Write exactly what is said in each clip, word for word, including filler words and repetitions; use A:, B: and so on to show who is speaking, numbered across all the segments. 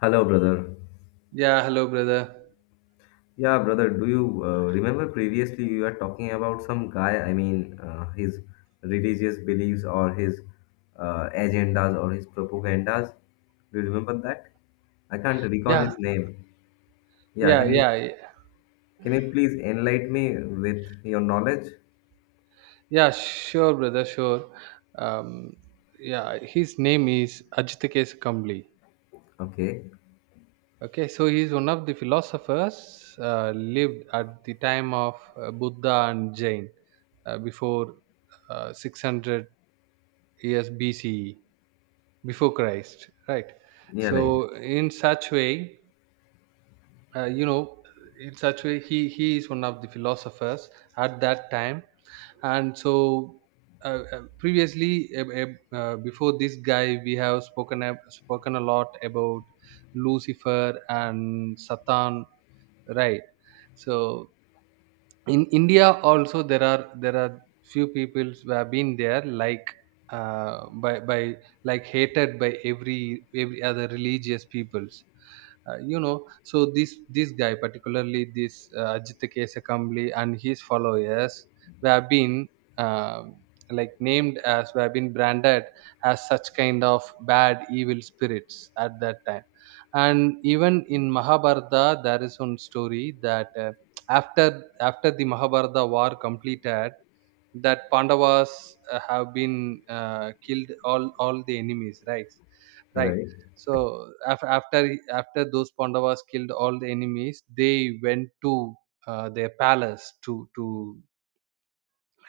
A: Hello, brother.
B: Yeah, hello, brother.
A: Yeah, brother, do you uh, remember previously you were talking about some guy? I mean, uh, his religious beliefs, or his uh, agendas, or his propagandas? Do you remember that? I can't recall
B: Yeah,
A: his name. Yeah,
B: yeah,
A: can you
B: yeah, yeah,
A: can you please enlighten me with your knowledge?
B: yeah, sure, brother, sure. Um, yeah, his name is Ajit Kambli.
A: Okay.
B: Okay, so he is one of the philosophers uh, lived at the time of uh, Buddha and Jain uh, before uh, six hundred years B C E, before Christ, right?
A: Yeah, right.
B: So, in such way, uh, you know, in such way, he, he is one of the philosophers at that time. And so, uh, uh, previously, uh, uh, uh, before this guy, we have spoken ab- spoken a lot about Lucifer and Satan, right? So in India also, there are there are few people who have been there, like, uh, by by, like, hated by every every other religious peoples. Uh, you know so this this guy, particularly this uh, Ajit Kesakamli, and his followers, we have been, um like, named as, we have been branded as such kind of bad evil spirits at that time. And even in Mahabharata, there is one story that, uh, after after the Mahabharata war completed, that Pandavas uh, have been, uh, killed all all the enemies, right? Right.
A: Right.
B: So af- after after those Pandavas killed all the enemies, they went to uh, their palace to to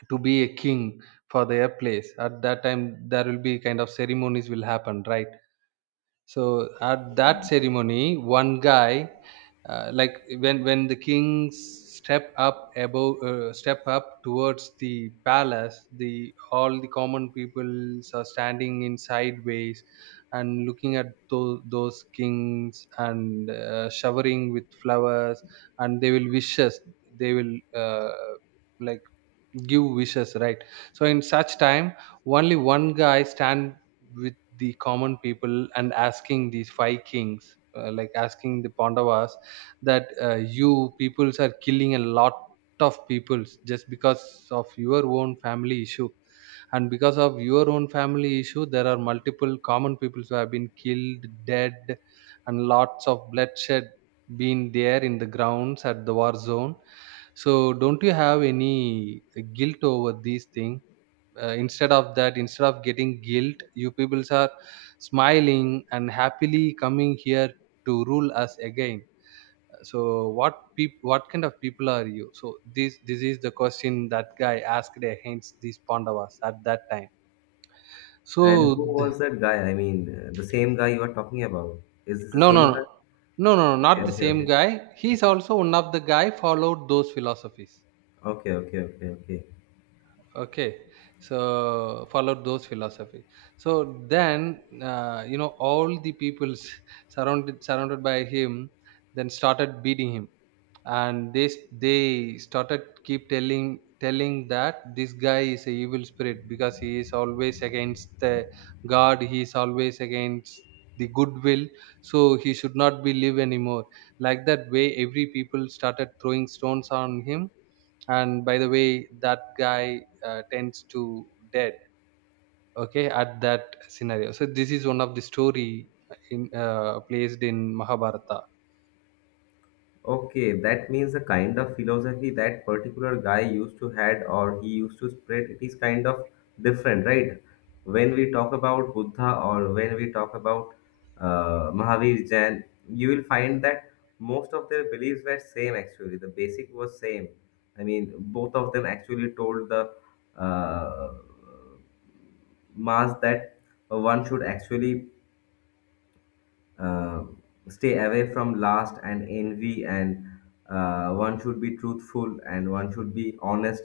B: to be a king for their place. At that time, there will be kind of ceremonies will happen, right? So at that ceremony, one guy, uh, like, when when the kings step up above, uh, step up towards the palace, the, all the common people are standing in sideways and looking at those, those kings, and uh, showering with flowers, and they will wishes. They will, uh, like, give wishes, right? So in such time, only one guy stand with the common people and asking these five kings, uh, like, asking the Pandavas that, uh, you peoples are killing a lot of peoples just because of your own family issue. And because of your own family issue, there are multiple common people who have been killed dead, and lots of bloodshed being there in the grounds at the war zone. So don't you have any guilt over these things? Uh, instead of that, instead of getting guilt, you peoples are smiling and happily coming here to rule us again. So what peop- what kind of people are you? So this this is the question that guy asked against these Pandavas at that time.
A: And who
B: So th—
A: was that guy? I mean, uh, the same guy you are talking about. Is this the
B: No, no,
A: same
B: no.
A: guy?
B: No, no, no,
A: Okay,
B: not the
A: okay,
B: same
A: okay,
B: guy. He's
A: okay.
B: also one of the guy followed those philosophies.
A: Okay, okay, okay, okay.
B: Okay. So followed those philosophies. So then, uh, you know, all the peoples surrounded surrounded by him, then started beating him. And they they started keep telling telling that this guy is a evil spirit, because he is always against the God, he is always against the goodwill, so he should not be live anymore. Like that way, every people started throwing stones on him, and by the way that guy uh, tends to dead. Okay, at that scenario. So this is one of the story in uh, placed in Mahabharata.
A: Okay, that means the kind of philosophy that particular guy used to had, or he used to spread, it is kind of different, right? When we talk about Buddha, or when we talk about uh, Mahavir Jain, you will find that most of their beliefs were same actually. The basic was same. I mean, both of them actually told the uh, mass that one should actually uh, stay away from lust and envy, and uh, one should be truthful and one should be honest.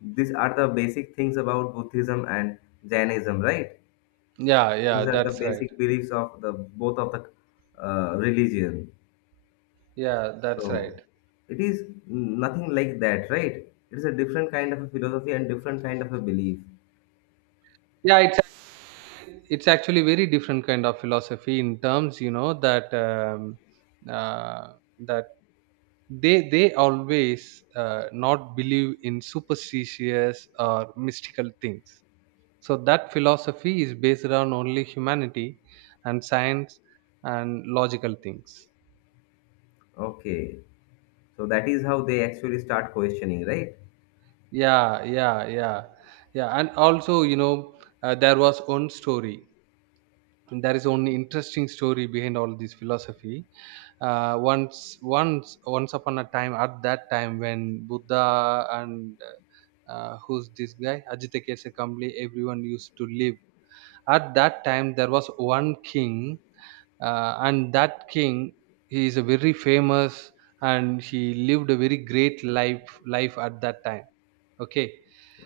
A: These are the basic things about Buddhism and Jainism, right?
B: Yeah, yeah,
A: These are the
B: that's right.
A: basic beliefs of the both of the uh, religion.
B: Yeah, that's right.
A: So it is nothing like that, right? It is a different kind of a philosophy and different kind of a belief.
B: Yeah, it's, it's actually very different kind of philosophy, in terms, you know, that, um, uh, that they they always uh, not believe in superstitious or mystical things. So that philosophy is based on only humanity and science and logical things.
A: Okay, so that is how they actually start questioning, right?
B: Yeah, yeah, yeah. Yeah, and also, you know, uh, there was one story. There is one interesting story behind all this philosophy. uh, once once once upon a time, at that time when Buddha and, uh, who's this guy, Ajita Kambli, everyone used to live. At that time, there was one king, uh, and that king, he is a very famous, and he lived a very great life life at that time. Okay.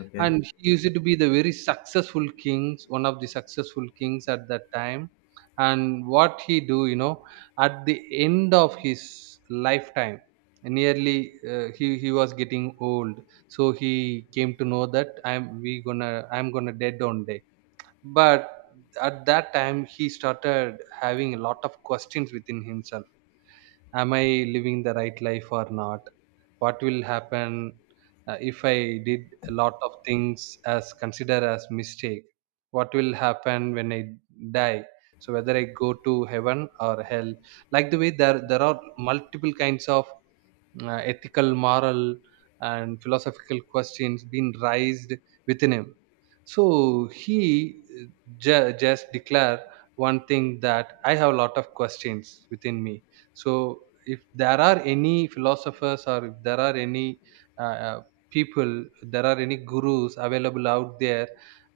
A: Okay,
B: And he used to be the very successful kings, one of the successful kings at that time. And what he do, you know, at the end of his lifetime, nearly, uh, he he was getting old. So he came to know that, i'm we gonna I'm gonna dead on day. But at that time, he started having a lot of questions within himself. Am I living the right life or not? What will happen uh, if I did a lot of things as considered as mistake? What will happen when I die? So whether I go to heaven or hell? Like the way, there there are multiple kinds of uh, ethical, moral, and philosophical questions been raised within him. So he, uh, ju- just declare one thing, that I have a lot of questions within me. So if there are any philosophers, or if there are any, uh, uh, people, there are any gurus available out there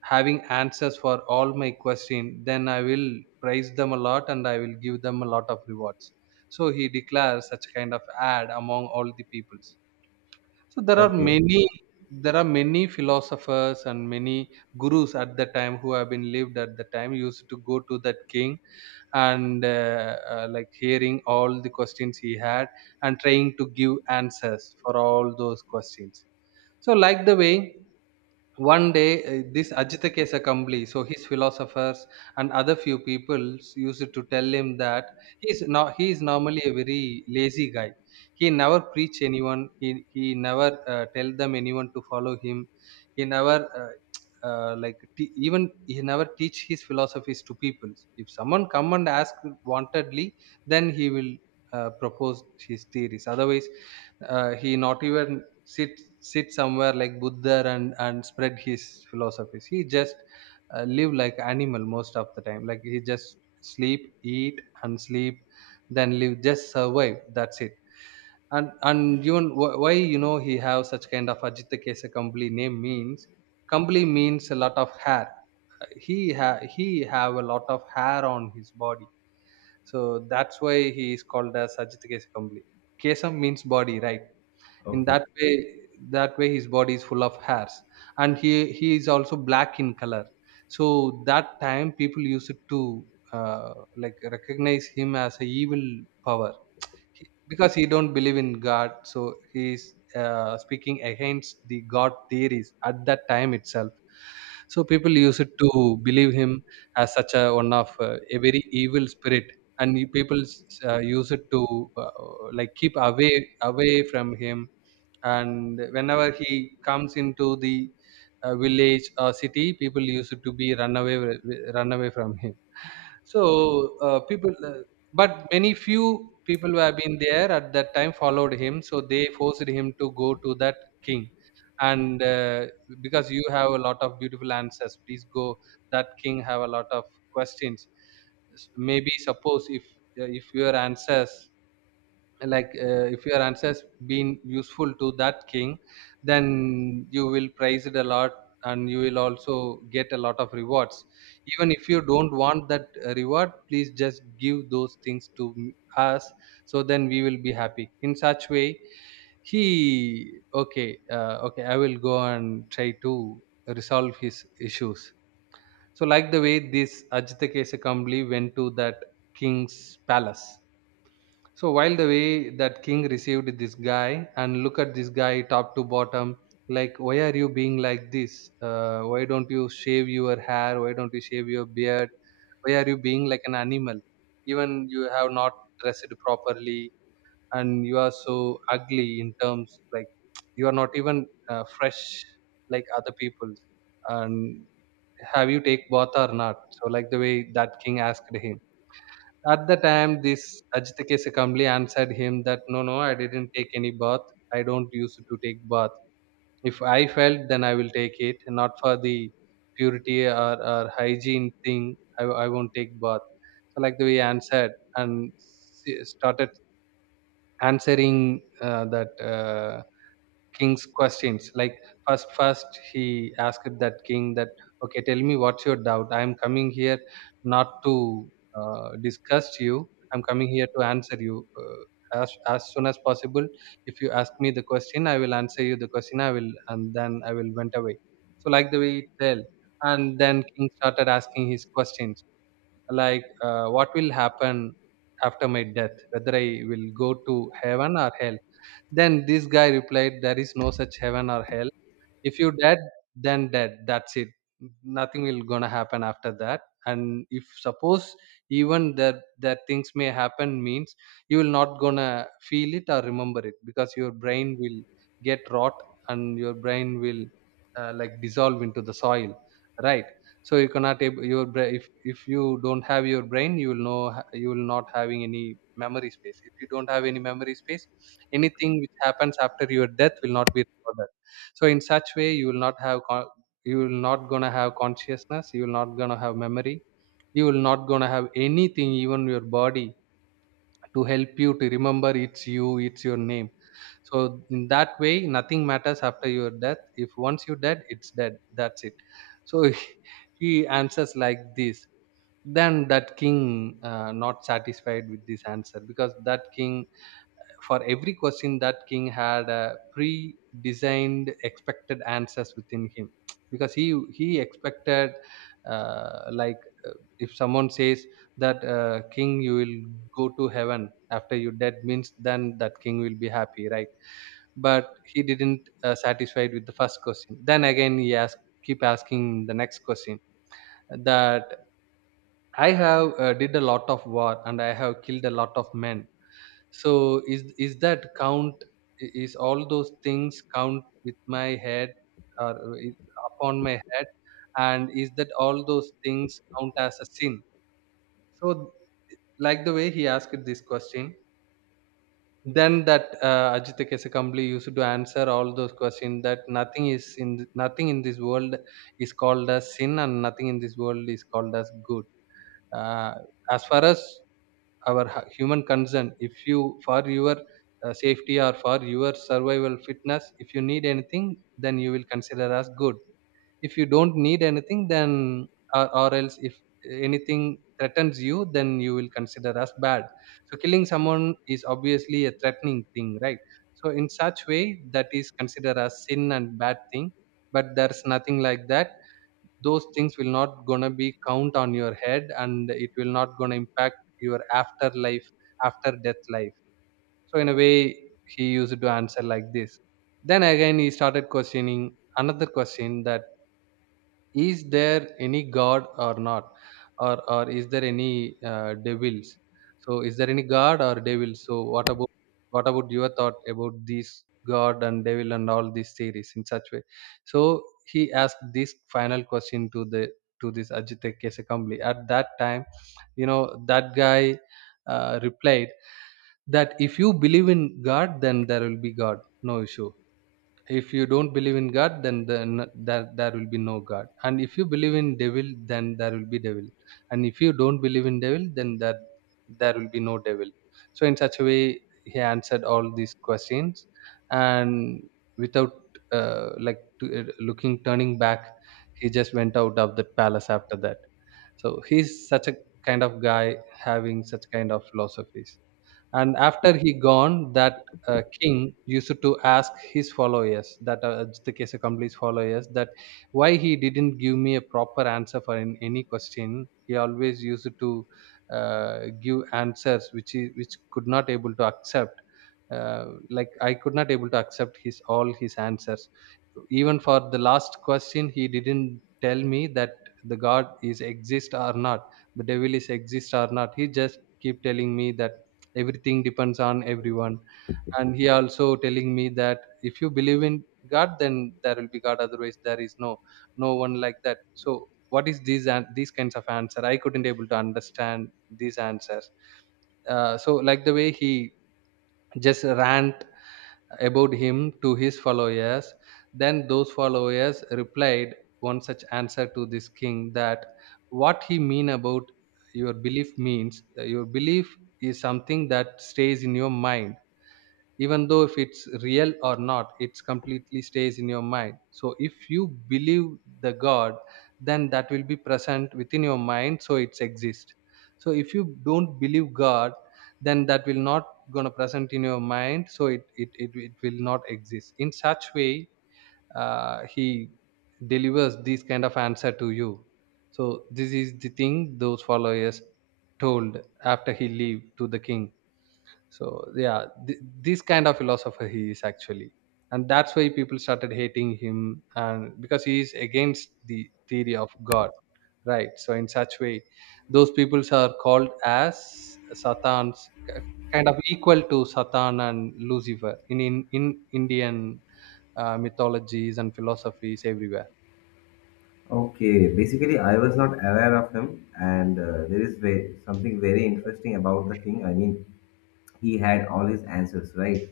B: having answers for all my question, then I will praise them a lot and I will give them a lot of rewards. So he declares such kind of ad among all the peoples. So there are
A: okay,
B: many, there are many philosophers and many gurus at the time who have been lived at the time, used to go to that king and, uh, uh, like, hearing all the questions he had and trying to give answers for all those questions. So, like the way, one day, uh, this Ajitakesa Kambli, so his philosophers and other few people used to tell him that he is not, he is normally a very lazy guy. He never preach anyone. He he never uh, tell them anyone to follow him. He never, uh, uh, like, te- even, he never teach his philosophies to people. If someone come and ask wantedly, then he will uh, propose his theories. Otherwise, uh, he not even sit sit somewhere like Buddha, and and spread his philosophies. He just uh, live like animal most of the time, like he just sleep, eat, and sleep, then live, just survive, that's it. And and even, wh- why, you know, he have such kind of Ajita Kesa Kambli name, means Kambli means a lot of hair. He ha- he have a lot of hair on his body. So that's why he is called as Ajita Kesa Kambli. Kesam means body, right? In
A: okay.
B: that way, that way his body is full of hairs. And he he is also black in color. So that time, people used to, uh, like, recognize him as a evil power. He- because he don't believe in god, so he is uh, speaking against the god theories at that time itself. So people used to believe him as such a one of uh, a very evil spirit. And you- people uh, use it to uh, like, keep away away from him. And whenever he comes into the uh, village or city, people used to be run away, wi- run away from him. So, uh, people, uh, but many few people who have been there at that time followed him, so they forced him to go to that king. And, uh, because you have a lot of beautiful answers, please go. That king have a lot of questions. S- maybe, suppose, if uh, if your answers, like, uh, if your answers been useful to that king, then you will praise it a lot and you will also get a lot of rewards. Even if you don't want that uh, reward, please just give those things to m- us, so then we will be happy. In such way, he, okay, uh, okay, I will go and try to resolve his issues. So, like the way, this Ajita Kesakambli went to that king's palace. So while the way, that king received this guy and look at this guy top to bottom, like, why are you being like this? Uh, why don't you shave your hair? Why don't you shave your beard? Why are you being like an animal? Even you have not dressed properly, and you are so ugly in terms, like, you are not even uh, fresh like other people. And have you take bath or not? So like the way, that king asked him. At the time, this Ajit calmly answered him that, no, no, I didn't take any bath. I don't used to take bath. If I felt, then I will take it, not for the purity or, or hygiene thing. I, I won't take bath. So, like the way he answered and s- started answering uh, that. Uh, king's questions, like, first first he asked that king that, okay, tell me what's your doubt. I am coming here not to uh, discuss you. I'm coming here to answer you uh, as, as soon as possible. If you ask me the question, I will answer you the question, I will, and then I will went away. So like the way it tell. And then king started asking his questions, like, uh, what will happen after my death, whether I will go to heaven or hell. Then this guy replied, there is no such heaven or hell. If you dead, then dead, that's it. Nothing will gonna happen after that. And if suppose, even that that things may happen means, you will not gonna feel it or remember it, because your brain will get rot, and your brain will uh, like dissolve into the soil, right? So you cannot able your bra- if if you don't have your brain, you will know h- you will not having any memory space. If you don't have any memory space, anything which happens after your death will not be recorded. So in such way, you will not have con- you will not gonna have consciousness, you will not gonna have memory, you will not gonna have anything, even your body to help you to remember it's you, it's your name. So in that way, nothing matters after your death. If once you dead, it's dead, that's it. So he answers like this. Then that king uh, not satisfied with this answer, because that king, for every question, that king had a pre-designed expected answers within him. Because he he expected uh, like, if someone says that, uh, king, you will go to heaven after you dead means, then that king will be happy, right? But he didn't uh, satisfied with the first question. Then again he asked, keep asking the next question, that, I have uh, did a lot of war and I have killed a lot of men. So is is that count, i- is all those things count with my head, or uh, i- upon my head? And is that all those things count as a sin? So like the way he asked this question. Then that uh, Ajita Kesakambli used to answer all those questions, that nothing is in th- nothing in this world is called as sin, and nothing in this world is called as good. Uh, as far as our hu- human concern, if you, for your uh, safety or for your survival fitness, if you need anything, then you will consider us good. If you don't need anything, then, or, or else if anything threatens you, then you will consider us bad. So killing someone is obviously a threatening thing, right? So in such way, that is considered as sin and bad thing. But there's nothing like that. Those things will not gonna be count on your head, and it will not gonna impact your afterlife, after death life. So in a way, he used to answer like this. Then again he started questioning another question, that, is there any god or not? Or or is there any uh, devils? So is there any god or devil? So what about, what about your thought about this god and devil and all these theories, in such way? So he asked this final question to the to this Ajit Kesakambli. At that time, you know, that guy uh, replied that, if you believe in god, then there will be god, no issue. If you don't believe in god, then then there, there will be no god. And if you believe in devil, then there will be devil. And if you don't believe in devil, then that there will be no devil. So in such a way, he answered all these questions. And without uh, like to, uh, looking, turning back, he just went out of the palace after that. So he's such a kind of guy, having such kind of philosophies. And after he gone, that uh, king used to ask his followers that, uh, the case accomplished followers, that why he didn't give me a proper answer. For in any question, he always used to uh, give answers which he which could not able to accept. Uh, like, I could not able to accept his all his answers. Even for the last question, he didn't tell me that the god is exist or not, the devil is exist or not. He just keep telling me that everything depends on everyone. And he also telling me that if you believe in god then there will be god, otherwise there is no no one like that. So what is these and these kinds of answer? I couldn't able to understand these answers. Uh, so like the way he just rant about him to his followers. Then those followers replied one such answer to this king, that, what he mean about your belief means, uh, your belief is something that stays in your mind. Even though if it's real or not, it's completely stays in your mind. So if you believe the god, then that will be present within your mind, so it's exist. So if you don't believe god, then that will not gonna present in your mind, so it it, it, it will not exist. In such way, uh, he delivers this kind of answer to you. So this is the thing those followers told after he leave, to the king. So yeah, th- this kind of philosopher he is actually. And that's why people started hating him, and because he is against the theory of god, right? So in such way, those peoples are called as Satans, k- kind of equal to Satan and Lucifer, in in, in Indian uh, mythologies and philosophies, everywhere.
A: Okay, basically, I was not aware of him, and uh, there is ve- something very interesting about the king. I mean, he had all his answers right,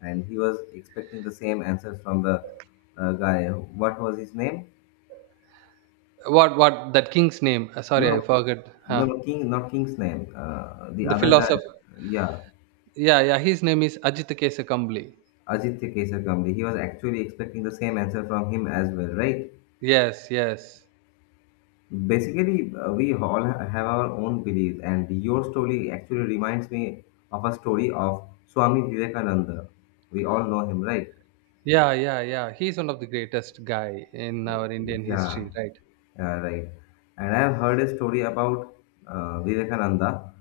A: and he was expecting the same answers from the uh, guy. What was his name?
B: What what that king's name? Uh, sorry, I
A: No,
B: forgot. Huh.
A: no, king, not king's name. Uh, the
B: The
A: other guy,
B: philosopher.
A: yeah,
B: Yeah, yeah, his name is Ajit Kesa Kambli.
A: Ajit Kesar Kamli. He was actually expecting the same answer from him as well, right?
B: Yes, yes.
A: Basically, uh, we all ha- have our own beliefs, and your story actually reminds me of a story of Swami Vivekananda. We all know him, right?
B: Yeah, yeah, yeah. He's one of the greatest guy in our Indian
A: Yeah,
B: history, right?
A: yeah, right. And I have heard a story about uh, Vivekananda,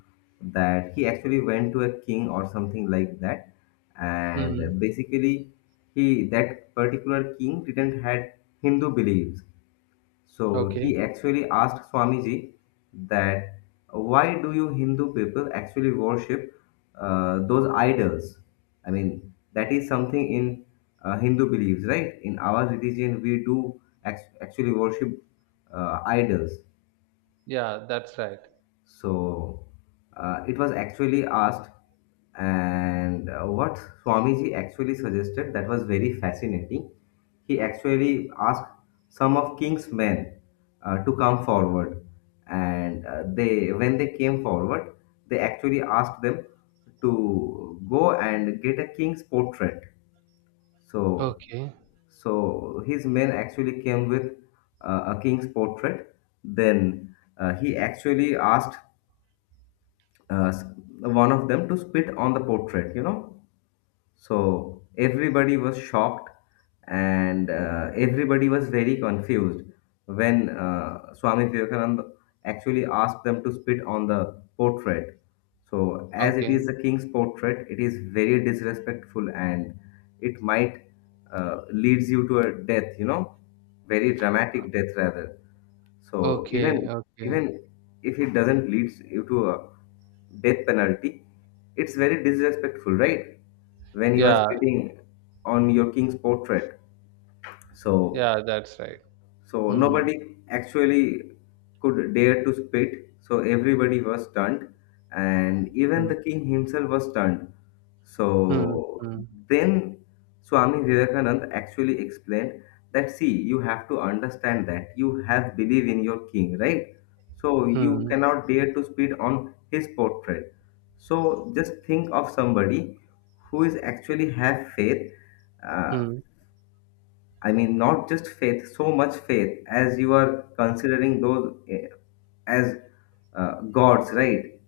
A: that he actually went to a king or something like that, and
B: Hmm.
A: basically, he that particular king didn't had Hindu beliefs. So
B: Okay.
A: he actually asked Swamiji that why do you Hindu people actually worship uh, those idols? I mean, that is something in uh, Hindu beliefs, right? In our religion, we do act- actually worship uh, idols.
B: Yeah, that's right.
A: So uh, it was actually asked, and uh, what Swamiji actually suggested that was very fascinating. He actually asked some of King's men uh, to come forward, and uh, they when they came forward, they actually asked them to go and get a king's portrait. So,
B: Okay.
A: so his men actually came with uh, a king's portrait. Then uh, he actually asked uh, s- one of them to spit on the portrait, you know. So everybody was shocked, and uh, everybody was very confused when uh, Swami Vivekananda actually asked them to spit on the portrait. So, as it
B: Okay.
A: is the king's portrait, it is very disrespectful, and it might uh, leads you to a death, you know, very dramatic death rather. So
B: Okay.
A: even
B: Okay.
A: even if it doesn't lead you to a death penalty, it's very disrespectful, right? When you are
B: Yeah.
A: spitting on your king's portrait. So
B: Yeah, that's right.
A: so
B: Hmm.
A: nobody actually could dare to spit. So everybody was stunned, and even
B: Hmm.
A: the king himself was stunned.
B: Hmm.
A: So
B: Hmm.
A: then Swami Vivekananda actually explained that see, you have to understand that you have belief in your king, right? So you
B: Hmm.
A: cannot dare to spit on his portrait. So just think of somebody who is actually have faith, uh,
B: Hmm.
A: I mean, not just faith, so much faith as you are considering those eh, as uh, gods, right?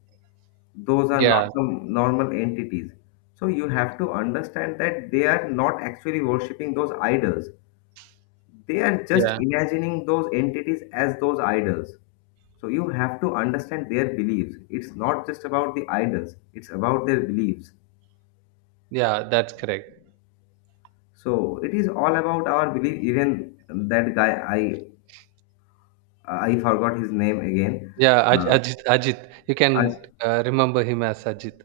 A: Those are
B: Yeah.
A: not some normal entities. So you have to understand that they are not actually worshipping those idols. They are just
B: Yeah.
A: imagining those entities as those idols. So you have to understand their beliefs. It's not just about the idols, it's about their beliefs.
B: Yeah, that's correct.
A: So it is all about our belief. Even that guy, I I forgot his name again.
B: Yeah, Aj-
A: Uh,
B: Ajit. Ajit. You can
A: Aj-
B: uh, remember him as Ajit.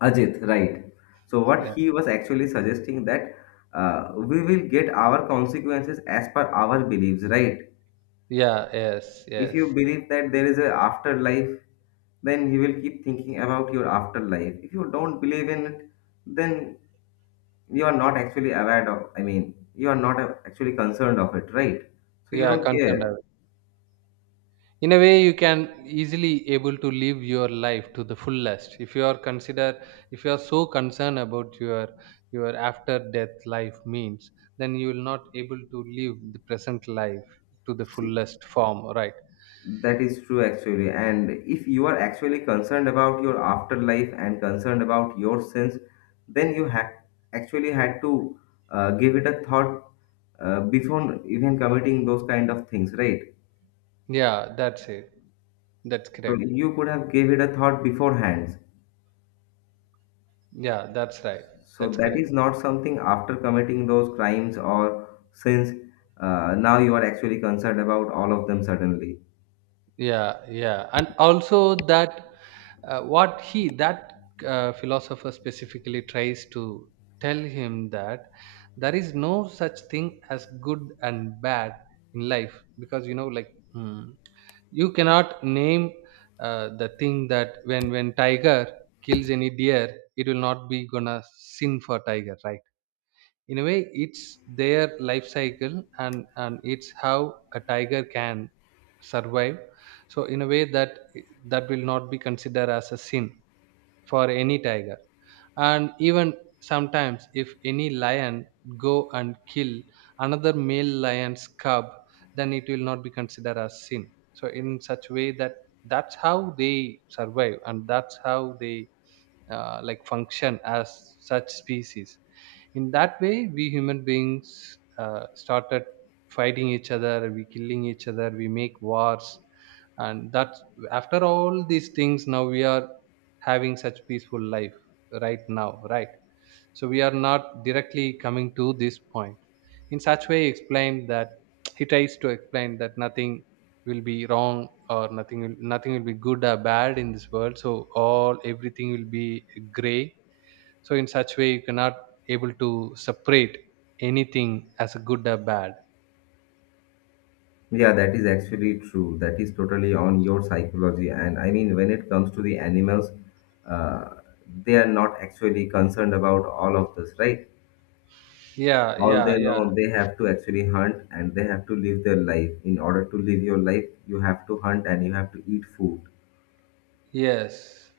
A: Ajit, right. So what
B: Yeah.
A: he was actually suggesting that uh, we will get our consequences as per our beliefs, right?
B: Yeah. Yes.
A: If you
B: Yes.
A: believe that there is a afterlife, then you will keep thinking about your afterlife. If you don't believe in it, then you are not actually aware of, I mean, you are not uh, actually concerned of it, right? So you
B: Yeah.
A: don't
B: Concerned.
A: care.
B: In a way, you can easily able to live your life to the fullest. If you are consider, if you are so concerned about your your after death life means, then you will not able to live the present life to the fullest form, right?
A: That is true actually. And if you are actually concerned about your afterlife and concerned about your sins, then you ha- actually had to uh, give it a thought uh, before even committing those kind of things, right?
B: Yeah, that's it. That's
A: So
B: correct.
A: you could have gave it a thought beforehand.
B: Yeah, that's right.
A: So
B: That's
A: that
B: correct.
A: is not something after committing those crimes or sins. Uh, now you are actually concerned about all of them suddenly.
B: Yeah, yeah. And also that, uh, what he, that uh, philosopher, specifically tries to tell him that there is no such thing as good and bad in life, because, you know like, hmm, you cannot name uh, the thing that, when when tiger kills any deer, it will not be gonna sin for tiger, right? In a way, it's their life cycle, and and it's how a tiger can survive. So in a way, that that will not be considered as a sin for any tiger. And even sometimes if any lion go and kill another male lion's cub, then it will not be considered as sin. So in such way, that that's how they survive, and that's how they uh, like function as such species. In that way, we human beings uh, started fighting each other, we killing each other, we make wars. And that's, after all these things, now we are having such peaceful life right now, right? So we are not directly coming to this point. In such way, he explained that, he tries to explain that nothing will be wrong, or nothing will nothing will be good or bad in this world. So all everything will be gray. So in such way, you cannot able to separate anything as a good or bad.
A: Yeah, that is actually true. That is totally on your psychology. And I mean, when it comes to the animals, uh, they are not actually concerned about all of this, right?
B: Yeah,
A: All
B: yeah,
A: they
B: yeah.
A: know, they have to actually hunt and they have to live their life. In order to live your life, you have to hunt and you have to eat food.
B: Yes.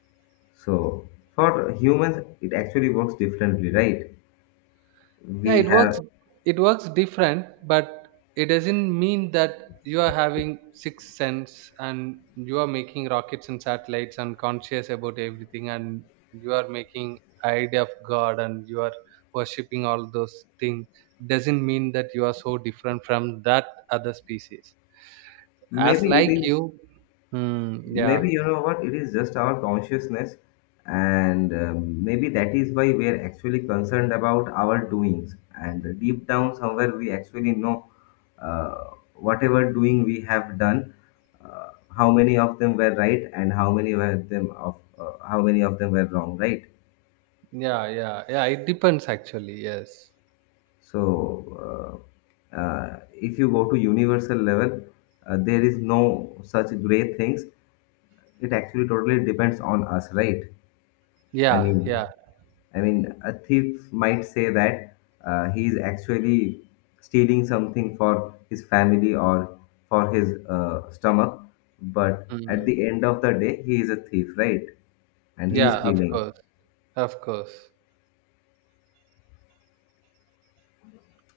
A: So for humans, it actually works differently, right?
B: Yeah,
A: We
B: it
A: have,
B: works it works different, but it doesn't mean that you are having sixth sense, and you are making rockets and satellites and conscious about everything, and you are making idea of god, and you are worshipping all those things, doesn't mean that you are so different from that other species, as
A: maybe it
B: like
A: is,
B: you. Hmm, yeah,
A: maybe you know what it is, just our consciousness. And um, maybe that is why we are actually concerned about our doings, and deep down somewhere we actually know uh, whatever doing we have done, uh, how many of them were right and how many were them of uh, how many of them were wrong, right?
B: yeah, yeah. Yeah, it depends actually. Yes.
A: So uh, uh, if you go to universal level, uh, there is no such great things. It actually totally depends on us, right? i
B: Yeah,
A: mean
B: yeah.
A: I mean, a thief might say that uh, he is actually stealing something for his family, or for his uh, stomach, but at
B: Mm.
A: the end of the day, he is a thief, right? And he is
B: Yeah, of
A: stealing.
B: course, of course.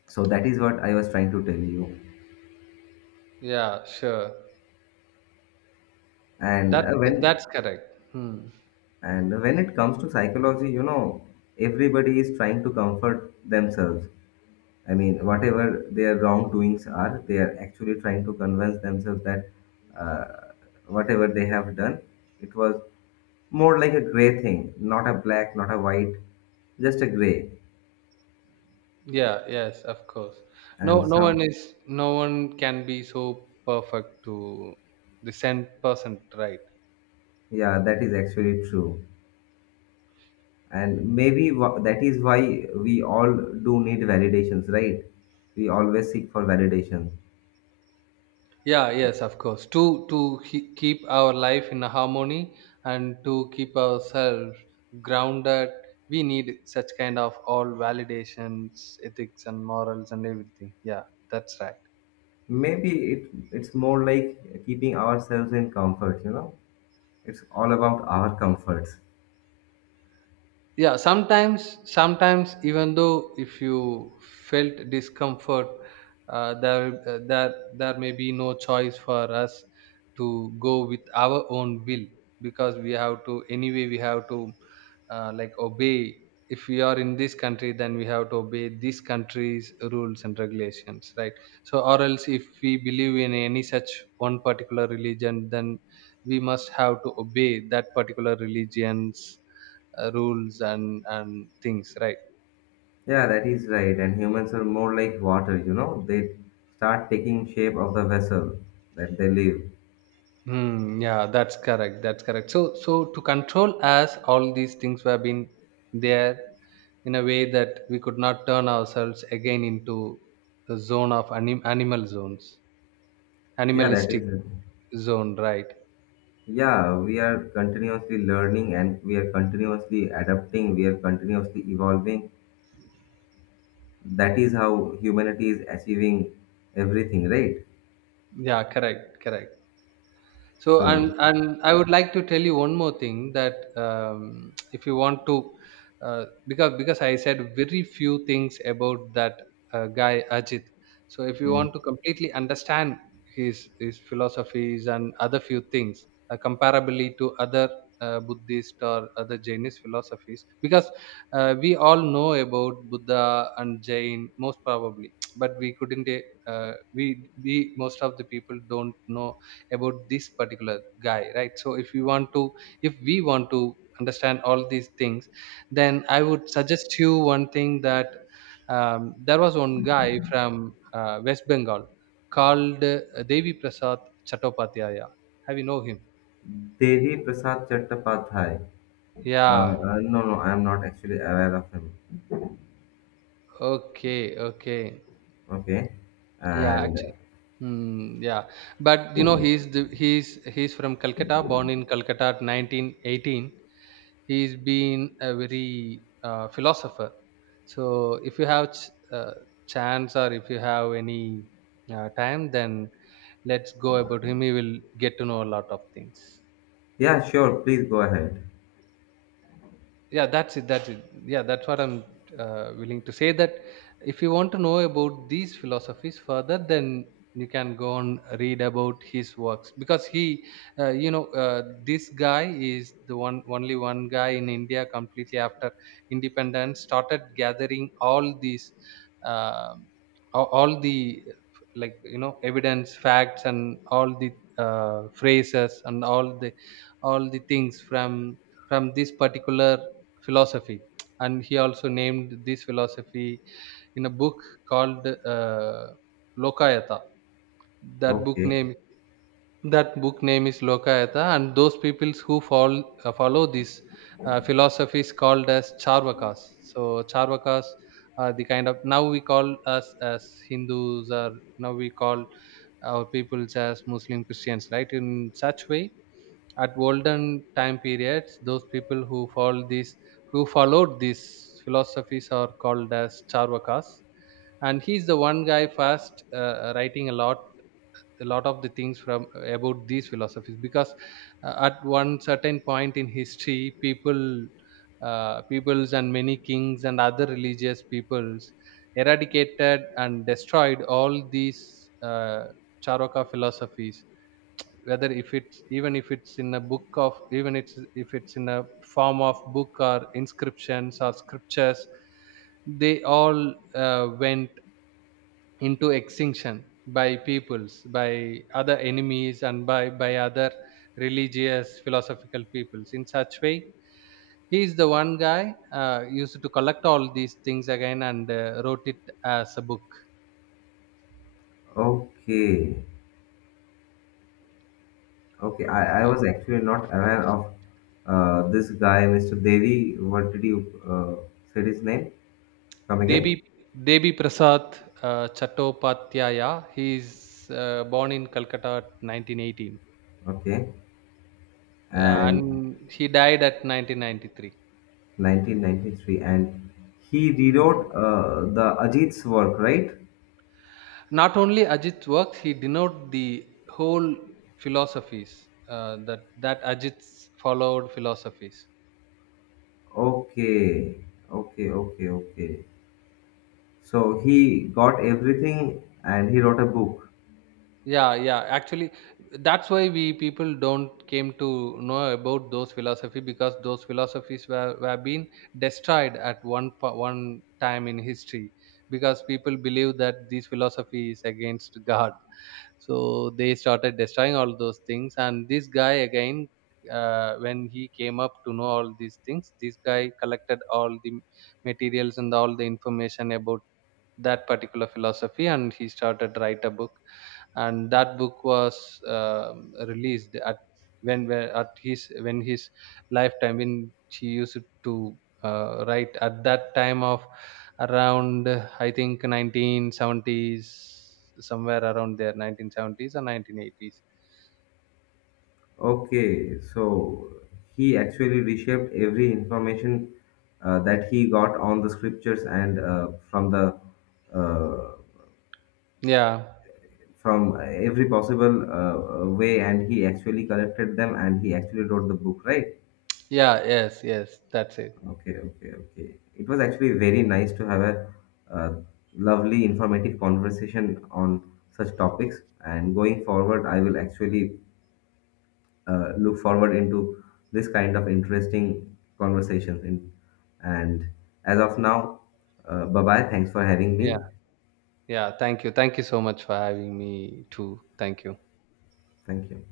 A: So that is what I was trying to tell you.
B: Yeah, sure.
A: And
B: That's
A: uh, when
B: that's correct. Hmm.
A: and when it comes to psychology, you know, everybody is trying to comfort themselves. I mean, whatever their wrongdoings are, they are actually trying to convince themselves that uh, whatever they have done, it was more like a gray thing, not a black, not a white, just a gray.
B: Yeah, yes, of course. No,
A: And
B: no
A: some,
B: one is, no one can be so perfect to the cent percent, right?
A: yeah, that is actually true. And maybe wha- that is why we all do need validations, right? We always seek for validations.
B: Yeah, yes, of course. To to he- keep our life in harmony and to keep ourselves grounded, we need such kind of all validations, ethics, and morals and everything. Yeah, that's right.
A: Maybe it it's more like keeping ourselves in comfort, you know? It's all about our comforts.
B: Yeah, sometimes sometimes, even though if you felt discomfort, uh, there uh, there there may be no choice for us to go with our own will, because we have to, anyway we have to uh, like obey. If we are in this country, then we have to obey this country's rules and regulations, right? So, or else, if we believe in any such one particular religion, then we must have to obey that particular religion's uh, rules and and things, right?
A: Yeah, that is right. And humans are more like water, you know, they start taking shape of the vessel that they live.
B: Hmm, yeah, that's correct. That's correct. So, so, to control us, all these things were been there, in a way that we could not turn ourselves again into the zone of anim- animal zones,
A: Yeah, that
B: animalistic
A: is.
B: zone, right?
A: Yeah, we are continuously learning, and we are continuously adapting, we are continuously evolving. That is how humanity is achieving everything, right?
B: Yeah, correct, correct. So
A: So,
B: and and I would like to tell you one more thing that um, if you want to uh, because because I said very few things about that uh, guy Ajit. So if you
A: mm.
B: want to completely understand his his philosophies and other few things uh, comparably to other uh, Buddhist or other Jainist philosophies, because uh, we all know about Buddha and Jain most probably, but we couldn't uh, we we most of the people don't know about this particular guy, right? So if you want to, if we want to understand all these things, then I would suggest you one thing, that um, there was one guy from uh, West Bengal called uh, Devi Prasad Chattopadhyaya. Have you know him?
A: Devi Prasad Chattopadhyay. Uh,
B: Yeah.
A: uh, no, no, I am not actually aware of him.
B: Okay, okay.
A: Okay.
B: Yeah,
A: And
B: actually. Hmm, yeah, but you know, he's the, he's he's from Calcutta, born in Calcutta at nineteen eighteen. He's been a very uh, philosopher. So if you have ch- uh, chance, or if you have any uh, time, then let's go about him. He will get to know a lot of things.
A: yeah, sure, please go ahead.
B: Yeah that's it that's it Yeah, that's what I'm uh, willing to say, that if you want to know about these philosophies further, then you can go and read about his works, because he, uh, you know uh, this guy is the one, only one guy in India, completely after independence, started gathering all these, uh, all all the, like you know evidence, facts, and all the uh, phrases, and all the, all the things from from this particular philosophy. And he also named this philosophy in a book called uh, Lokayata. That book
A: Okay.
B: name, that book name is Lokayata. And those peoples who follow, uh, follow this uh, philosophy is called as Charvakas. So Charvakas are the kind of, now we call us as Hindus, or now we call our peoples as Muslim Christians, right? In such way, at olden time periods, those people who follow this, who followed these philosophies, are called as Charvakas. And he's the one guy first uh, writing a lot, a lot of the things from, uh, about these philosophies, because uh, at one certain point in history, people, uh, peoples and many kings and other religious peoples eradicated and destroyed all these uh, Charoka philosophies, whether if it's, even if it's in a book of, even it's, if it's in a form of book or inscriptions or scriptures, they all uh, went into extinction by peoples, by other enemies, and by by other religious philosophical peoples. In such way, he is the one guy uh, used to collect all these things again and uh, wrote it as a book.
A: Okay. Okay, I, I
B: Yeah.
A: was actually not aware of uh, this guy, mister Devi. What did you uh, said his name? Come
B: devi
A: again?
B: devi Prasad uh, Chattopadhyaya. He is uh, born in Calcutta at nineteen eighteen.
A: Okay,
B: Yeah,
A: and
B: and he died at nineteen ninety-three.
A: nineteen ninety-three, and he
B: Mm.
A: rewrote uh, the Ajit's work, right?
B: Not only Ajit's works, he denoted the whole philosophies uh, that that Ajit followed philosophies.
A: Okay, okay, okay, okay. So he got everything and he wrote a book.
B: Yeah, yeah, actually, that's why we people don't came to know about those philosophy, because those philosophies were, were been destroyed at one po- one time in history, because people believe that these philosophy is against God, so they started destroying all those things. And this guy again, uh, when he came up to know all these things, this guy collected all the materials and all the information about that particular philosophy, and he started write a book. And that book was um released at, when where- at his, when his lifetime, when she used to uh, write at that time of around, uh, I think nineteen seventies, somewhere around there, nineteen seventies or nineteen eighties.
A: Okay, so he actually reshaped every information uh, that he got on the scriptures, and uh, from the uh,
B: Yeah,
A: from every possible uh, uh, way, and he actually collected them and he actually wrote the book, right?
B: yeah, yes, yes, that's it.
A: Okay, okay, okay. It was actually very nice to have a uh, lovely, informative conversation on such topics. And going forward, I will actually uh, look forward into this kind of interesting conversations. In, and as of now, uh, bye bye. Thanks for having
B: Yeah,
A: me.
B: yeah, thank you, thank you so much for having me too. Thank you.
A: Thank you.